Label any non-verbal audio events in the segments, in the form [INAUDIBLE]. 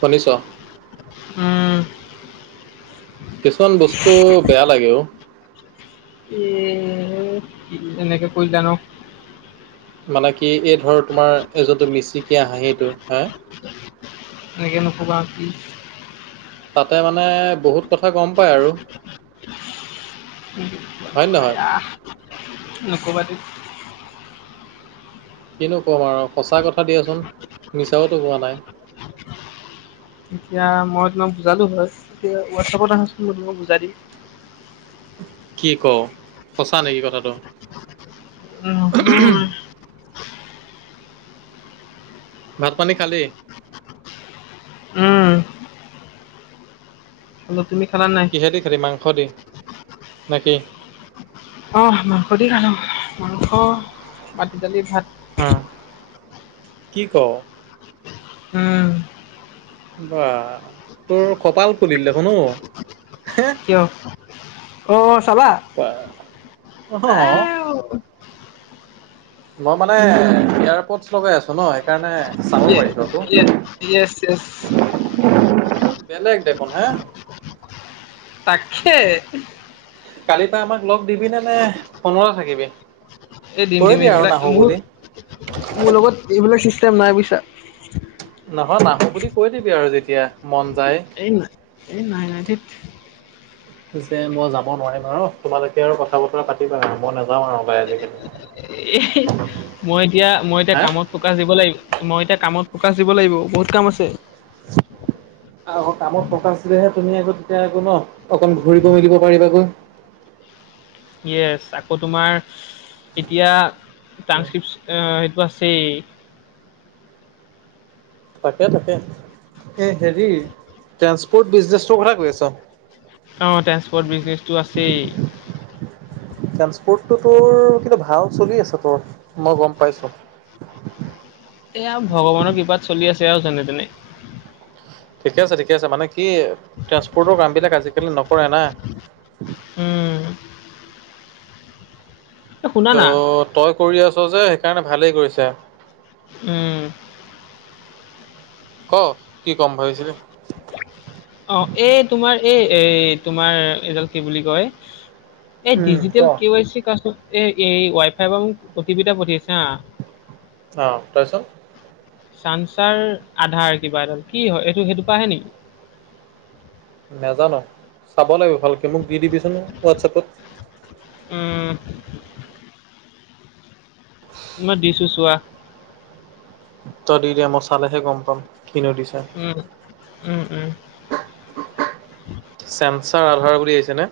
শুনিছ। উম, কিছুমান বস্তু বেয়া লাগে অ। এ কে এনেকে কৰিলা ন, মানে কি, এই ধৰ তোমাৰ এ যোনটো মিচিকীয়া হাঁহিটো, হাঁ! এনেকে নকবা, প্লিজ। তাতে মানে বহুত কথা গম পাই আৰু। হয় নে নহয়? নকবা দেই। কিনো ক'ম আৰু সঁচা কথা দিয়াচোন, মিছাওতো কোৱা নাই। এতিয়া মই তোমাক বুজালো হয়, এতিয়া হোৱাটছআপত আহাচোন মই তোমাক বুজাই দিম। কি কও, সঁচা নেকি কথাটো? নহয়। ভাত পানী খালি? উম খালো, তুমি খালা নে নাই? কিহেদি খালি মাংস দি, নে কি? অঁ' মাংস দি খালো, মাংস মাটি দালি ভাত। অঁ' কি কও? উম' বা তোৰ কপাল ফুলিল দেখোন অও। কিয়? অ' চাবা, বা এ অ' ও। মই মানে এয়াৰপৰ্টছ লগাই আছো ন, সেইকাৰণে- চাব ইয়েচ পাৰিছো আকৌ। Yes yes yes. বেলেগ দেখোন হাঁ। তাকে। কালি পা আমাক লগ দিবি নে নে ফোনতে থাকিবি? এই দিম কৈ দিম দিয়া আৰু এইবিলাক নাহো মোৰ বুলি। মোৰ লগত এইবিলাক চিষ্টেম নাই বুইছা। নহয় নাহো বুলি কৈ দিবি আৰু যেতিয়া মন যায়। এই নাই এই নাই নাই। থেইত। যে মই যাব নোৱাৰিম আৰু তোমালোকে আৰু কথা বতৰা পাতিবা আৰু মই নাযাওঁ আৰু ওলাই আজিকালি। এএ হেই। মই এতিয়া মই এতিয়া হা কামত ফকাচ দিব লাগিব মই এতিয়া কামত ফকাচ দিব লাগিব, বহুত কাম আছে। [INAUDIBLE] আৰু কামত ফকাচ দিলেহে তুমি আকৌ তেতিয়া আকৌ ন অকন ঘূৰিব মেলিব পাৰিবাগৈ। য়েছ আকৌ তোমাৰ এতিয়া ট্ৰাসক্ৰিপচ অঁ সেইটো আছেই। তাকে তাকে, এ হেৰি ট্ৰেন্সপৰ্ট বিজনেটোৰ কথা কৈ আছ? অঁ' ট্ৰেন্সপৰ্ট বিজনেছটো আছেই। ট্ৰান্সপোৰ্টটো তোৰ কিন্তু ভাল চলি আছে তোৰ, মই গম পাইছো। এয়া ভগৱানৰ কৃপাত চলি আছে আৰু যেনে তেনে। ঠিকে আছে ঠিকে আছে। মানে কি ট্ৰেন্সপৰ্টৰ কামবিলাক আজিকালি নকৰে না। উম এ শুনা ত' না তই কৰি আছ যে সেইকাৰণে ভালেই কৰিছা। উম' ক কি কম ভাবিছিলি? অঁ' এই তোমাৰ এই এই তোমাৰ এইডাল কি বুলি কয়? এই উম ক। ডিজিটেল কে ৱাই চিৰ কাত এ ৱাই ফাইৰ পৰা মোক অটি পি এটা পঠিয়াইছে হাঁ, - অঁ' তাৰপিছত, - চানসাৰ আধাৰ কিবা এডাল, কি হয়? এইটো সেইটো পা আহে নি? নেজানো। চাব লাগিব ভালকে, মোক দি দিবিচোন হোৱাটছএপত। উম'। [INAUDIBLE] মই দিছো চোৱা। ত দি দিয়া মই চালেহে গম পাম। কিনো দিছা। উম, উম উম। চেন্ঞ্চাৰ আধাৰ বুলি আহিছে ন।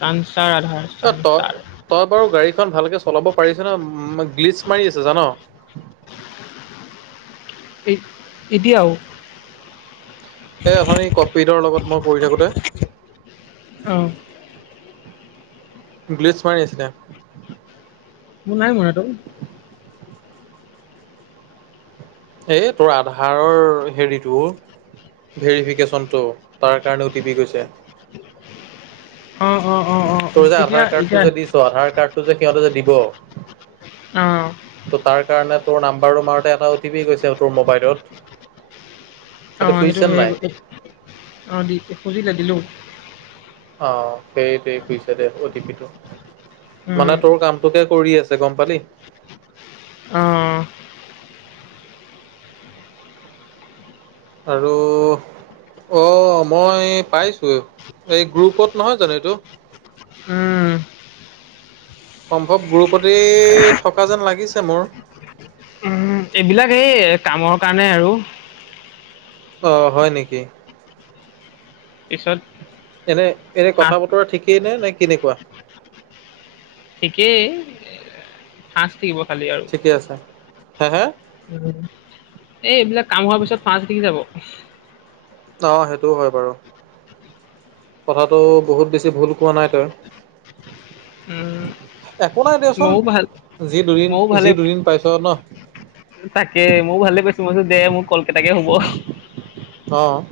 চানচাৰ আধাৰ। অ', চানচাৰ তই-তই বাৰু গাড়ীখন ভালকে চলাব পাৰিছনে? গ্লিচ মাৰি আছে জান'। এই এতিয়াও এই অথনি কপিতৰ লগত মই বহি থাকোতে অ'। গ্লিছ মাৰি আছিলে। মোৰ নাই মৰাটো। এই তোৰ আধাৰৰ হেৰিটো অ'। ভেৰিফিকেশ্যনটো, তাৰ কাৰণে অ টি পি গৈছে। অ', অ', অ'। অ তোৰ যে এতিয়া আধাৰ কাৰ্ডটো এতিয়া যে দিছ, আধাৰ কাৰ্ডটো যে সিহঁতে যে দিব অ'। ত' তাৰ কাৰণে তোৰ নাম্বাৰটো মাৰোতে এটা অ'টি পি গৈছে তোৰ মোবাইলত। সেইটো অ', খুজিছে সেইটোহে নাই অ', দি খুজিলে দিলো। অ', সেইটোৱে খোজিছে দে, অ টি পি টো উম মানে তোৰ কাম তোকে কৰি আছে গম পালি? অ'। আৰু অ', মই পাইছোৱে এই গ্ৰুপত নহয় জানো এইটো। উম। সম্ভৱ মোৰ ওপৰতেই থকা যেন লাগিছে মোৰ। উ, এইবিলাক এই কামৰ কাৰণে আৰু। অ', হয় নেকি? পিছত এনে, এনে কথা সাজ বতৰা ঠিকেই নে নাই কেনেকুৱা? ঠিকেই, [UNINTELLIGIBLE] থাকিব খালি আৰু। ঠিকে আছে, হে, হা। এই এইবিলাক কাম হোৱাৰ পিছত পাঁচতিকি যাব। অ', সেইটোও হয় বাৰু। কথাাটো বহুত বেছি ভুল কোৱা নাই তই। উম একো নাই দিয়চোন, ময়ো ভাল যি দুদিন, ময়ো ভালে যি দুদিন পাইছ ন। তাকে ময়ো ভালে পাইছো মইছো দে মোৰ কলকটাকে হ'ব। অ',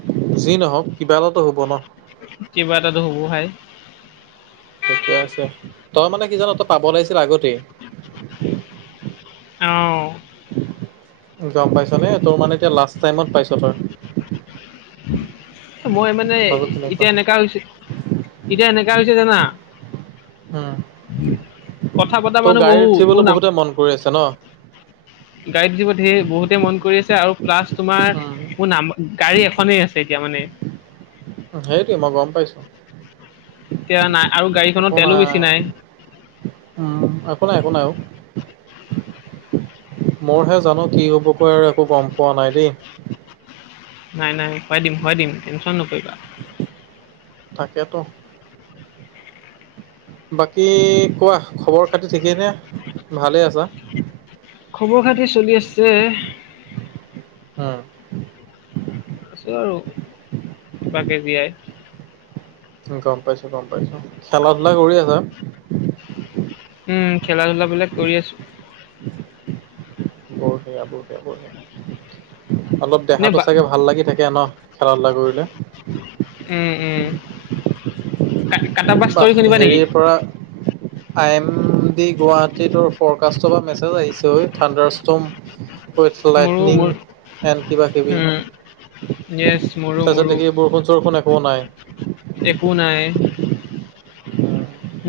যি নহওক কিবা এটাতো হ'ব ন। কিবা এটাতো হবো ভাই। ঠিকে আছে, তই মানে কি জান তই পাব লাগিছিল আগতে। অ গম পাইছ নে? তোৰ মানে এতিয়া লাষ্ট টাইমত পাইছ তই। মই মানে, কথাটো তেনেকুৱা এতিয়া হয়। এনেকা হৈছে, এতিয়া এনেকা হৈছে জানা? উম, কথা পতা তৌ মানুহ গাড়ীত বহুত মোৰ উঠিবলৈ নাম বহুতে মন কৰি আছে ন। গাৰিত উঠিব সে বহুতে মন কৰি আছে আৰু প্লাছ তোমাৰ, উম মোৰ নাম গাড়ী এখনেই আছে এতিয়া মানে। সেইটোৱে মই গম পাইছো। এতিয়া নাই, আৰু গাড়ীখনৰ তেলো বেছি নাই। উম, একো নাই-একো নাই। মোৰহে জানো কি হ'ব কৈ আৰু একো গম পোৱা নাই দেই। নাই-নাই হোৱাই দিম - হোৱাই দিম, টেনশন নকৰিবা। তাকেতো। বাকী কোৱা খবৰ খাতি ঠিকেইনে ভালে আছা? খবৰ-খাতি চলি আছে। উম, আছো আৰু কিবাকে জীয়াই। গম পাইছো-গম পাইছো খেলা ধূলা কৰি আছা? উম, খেলা-ধূলাাবলাক কৰি আছো। বঢ়িয়া - বঢ়িয়া - বঢ়িয়া। অলপ নে দেহাতটো বা চাগে ভাল লাগি থাকে ন খেলা ধূলা কৰিলে? উম-উম কাট বা বাহ ষ্টৰি শুনিবা নেকি? হেৰিৰ পৰা আই এম ডি গুৱাহাটীটোৰ ফৰকাষ্টৰ বা মেছেজ আহিছে ঐ থঠাণ্ডাৰ ষ্টম। মোৰো লাইটনিং মোৰ এন কিবা-কিবি। উম, য়েছ মোৰো তাৰপিছত মোৰো দেখি বৰষুণ চৰষুণ একো নাই। একো নাই।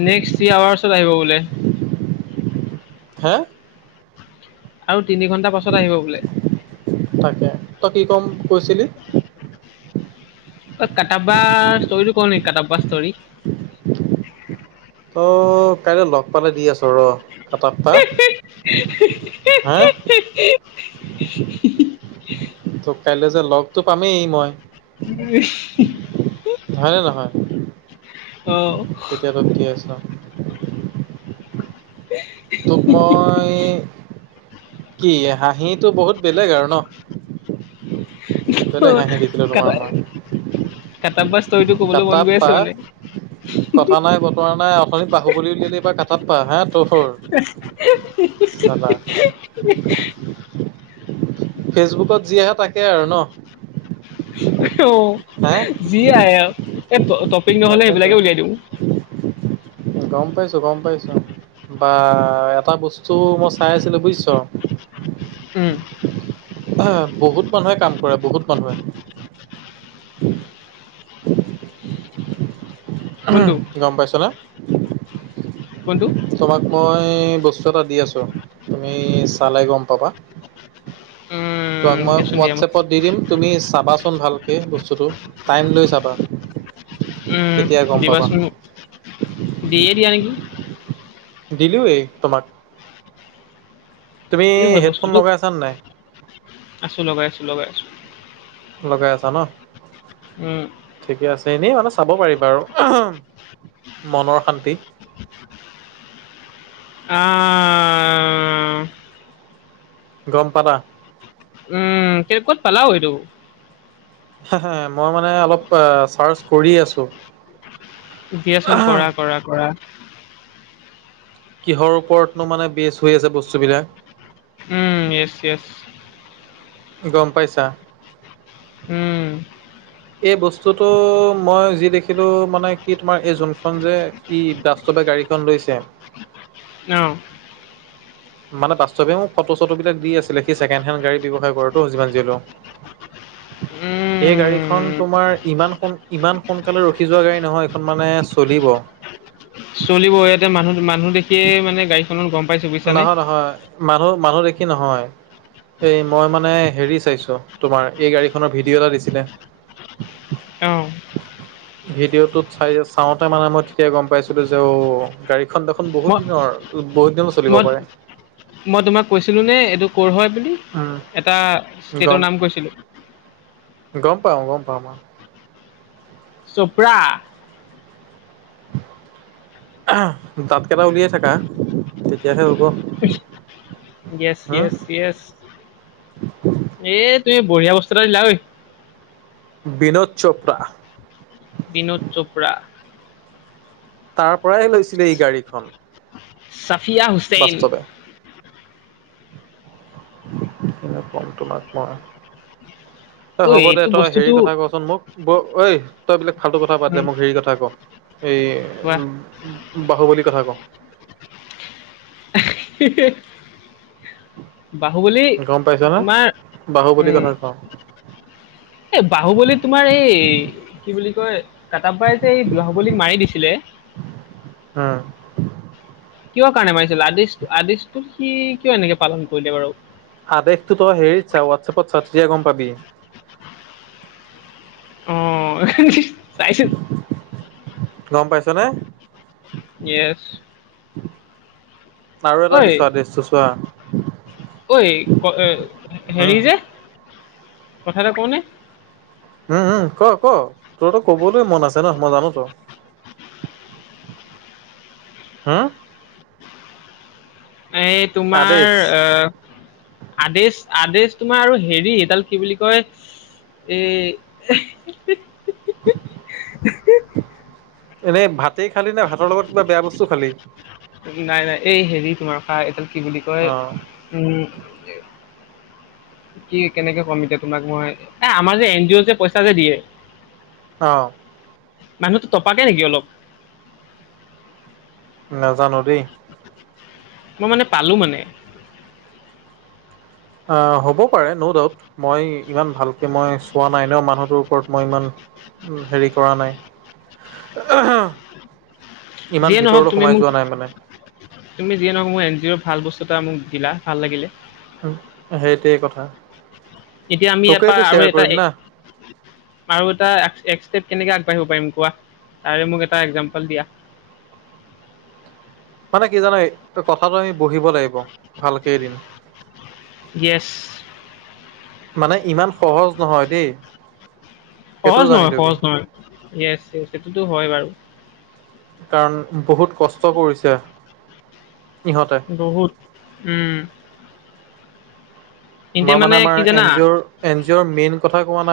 নেক্সট থ্ৰী আৱাৰ্চত আহিব বোলে। হা? আৰু তিনি ঘণ্টা পাছত আহিব বোলে। তাকে, তই কি ক'ম কৈছিলি? কাটাবা ষ্টৰি টো কও নেকি কাটাবা ষ্টৰি। ত' কাইলৈ লগ পালে দি আছোঁ ৰ কাটাপ পা হা ত, কাইলৈ যে লগতটো পামেই মই। হয়নে নহয়? অ, তেতিয়াতঠ আছ তোক মই, কি হাঁহিটো বহুত বেলেগ আৰু ন। বেলেগ হাহি দি কটা বছ [UNINTELLIGIBLE] কটাপা কথা নাই বতৰা নাই অথনি পাহু ল উলিয়ালে এইবাৰ কটপা হা তহৰ চাদা [UNINTELLIGIBLE] ফেচবুকত যি আহে তাকে আৰু ন? অ, যি আহে এ তাকেইতো। [UNINTELLIGIBLE] গম পাইছো - গম পাইছো বা এটা বস্তু মই চাই আছিলো বুজিছ? উম, বহুত মানুহে কাম কৰে বহুত মানুহে। উম, কোনটো গম পাইছনে? কোনটো তোমাক মই বস্তু এটা দি আছোঁ তুমি চালে গম পাবা। তাক উম, মই দিয়াচোন দিয়া মোক হোৱাটছএপত দি দিম। তুমি চাবাচোন ভালকৈ বস্তুটো টাইম লৈ চাবা। উম, তেতিয়া গম পাবা দিবাচোন মোক দিয়ে দিয়া নেকি? দিলোওৱ তোমাক। তুমি কি হয় হেডফোন বস্তুটো লগাই আছা নে নাই আছো লগাই লগাইছোঁ লগাই আছা ন উম ঠিকে আছে এনেই মানে চাব পাৰিবা আৰু মনৰ শান্তি অ গম পালা উম ক'ত পালাও এইটো মই মানে অলপ চাৰ্চ কৰি আছো দিয়াচোন কৰা কৰা কৰা কিহৰ ওপৰতনো মানে বেচ হৈ আছে বস্তুবিলাক উম ইয়েছ ইয়েছ গম পাইছা উম এই বস্তুটো মই যি দেখিলোঁ মানে কি তোমাৰ এই যোনখন যে ই বাস্তৱে গাড়ীখন লৈছে নৌ মানে বাস্তৱে মোক ফটো চটোবিলাক দি আছিলে সি চেকেণ্ড হেণ্ড গাড়ী ব্যৱায়াৰ কৰে টো যিমান যি সলেও। এই গাড়ীখন উম তোমাৰ ইমান সোন ইমান সোনকালে ৰখি যোৱা গাড়ী নহয় এইখন মানে চলিব চলিব ইয়াতে মানুহ মানুহ দেখিয়ে মানে গাড়ীখনত গম পাইছো বুজিছানে নহয় নহয় মানুহ মানুহ দেখি নহয় এই মই মানে হেৰি চাইছো তোমাৰ এই গাড়ীখনৰ ভিডিঅ' এটা দিছিলে অ ভিডিঅ'টোত চাই চাওঁতে মানে মই তেতিয়া গম পাইছিলো যে অ গাড়ী এখন দেখোন বহুত মই দিনৰ বহুত দিনৰ পৰা চলি মই মই তোমাক কৈছিলোঁনেে এইটো ক'ৰ হয় বুলি উম, এটা ষ্টেটৰ গম, নাম কৈছিলো গম পাওঁ গম পাওঁ ম চোপৰা দাঁত কেইটা উলিয়াই থাককা তেতিয়াহে হ'ব ইয়েছ হম ইয়েছ ইয়েছ এ তুমি বঢ়িয়া বস্তু এটা দিলা ঐ বিনোদ চোপ্ৰা বিনোদ চোপ্ৰা তাৰ পৰাইহে লৈছিলে এই গাড়ীখন চাফীয়া হুছেইন বাস্তৱে কিনো কম তোমাক মই এ ঐ হ'ব দে এইটো তই হেৰি বস্তুটো কথা কচোন মোক ব ঐ তই এবিলাক ফাল্তু কথা বাদ দে উম, মোক হেৰি কথা ক এই কোৱা উ বাহু বলি কথা ক [INAUDIBLE] বাহুবলী গম পাইছনে তোমাৰ বাহুবলীৰ উম', কথা ক এই বাহুবলীত তোমাৰ এই কি বুলি কয় কাটাপাই যে এই বাহুবলীক মাৰি দিছিলে। উম কিহৰ কাৰণে মাৰিছিল আদেশ আদেশটো সি কিয় এনেকে পালন কৰিলে বাৰু আদেশতো তই হেৰিত ছা হোৱাটছএপত চা তেতিয়া গম পাবি অ হ। চাইছো। গম পাইছ নে। ইয়েচ। আৰু ঐ এটা দিছোৱা ডছটো চোৱা। ঐ ক হেৰি উম যে কথা এটা কওঁনে। উম হম ক ক তোৰ তো কবলৈ মন আছে ন মই জানো ত। হম এই তোমাৰ আদেশ অ। আদেশ আদেশ তোমাৰ আৰু হেৰি এইডাল কি বুলি কয়। এই। এনেই ভাতেই খালি নে ভাতৰ লগত কিবা বেয়া বস্তু খালি। নাই নাই এই হেৰি তোমাৰ খা এডাল কি বুলি কয় অ উম। [INAUDIBLE] কি কেনেকে কম এতিয়া তোমাক মই এ আমাৰ যে এন জি অ' যে পইচা যে দিয়ে। অ। মানুহটো তপাক নেকি অলপ। নাজানো দেই। মই মানে পালোঁ মানে। অ হ'ব পাৰে ন ডাউট মই ইমান ভালকে মই চোৱা নাই ন মানুহটোৰ ওপৰত মই ইমান। উ হেৰি কৰা নাই আ হা। যিয়ে ইমান নহওক ভিতৰতো তুমি সোমাই মোক যোৱা নাই মানে। তুমি যিয়ে নহক মোৰ এন জি অৰ ভাল বস্তু এটা মোক দিলা ভাল লাগিলে। সেইটোৱেই কথা। এতিয়া আমি এটা তোকেইটো আৰু শ্বেয়াৰ এটা। কৰিম না আৰু এটা এক ষ্টেপ কেনেকে আগবাঢ়িব পাৰিম কোৱা। তাৰে মোক এটা এক্জাম্পল দিয়া। মানে কি জানো কথাটো আমি বহিব লাগিব ভালকেই দিন। কেছ। মানে ইমান সহজ নহয় দেই। সহজ সেইটোও জানি নহয় লবি সহজ নহয় য়েছ য়েছ এইটোতো হয় বাৰু। কাৰণ বহুত কষ্ট কৰিছে ইহঁতে। বহুত উম। তেন্তে মই মানে আমাৰ কি এন জানা জি অৰ এন জি অ'ৰ মেইন কথা কোৱা নাই।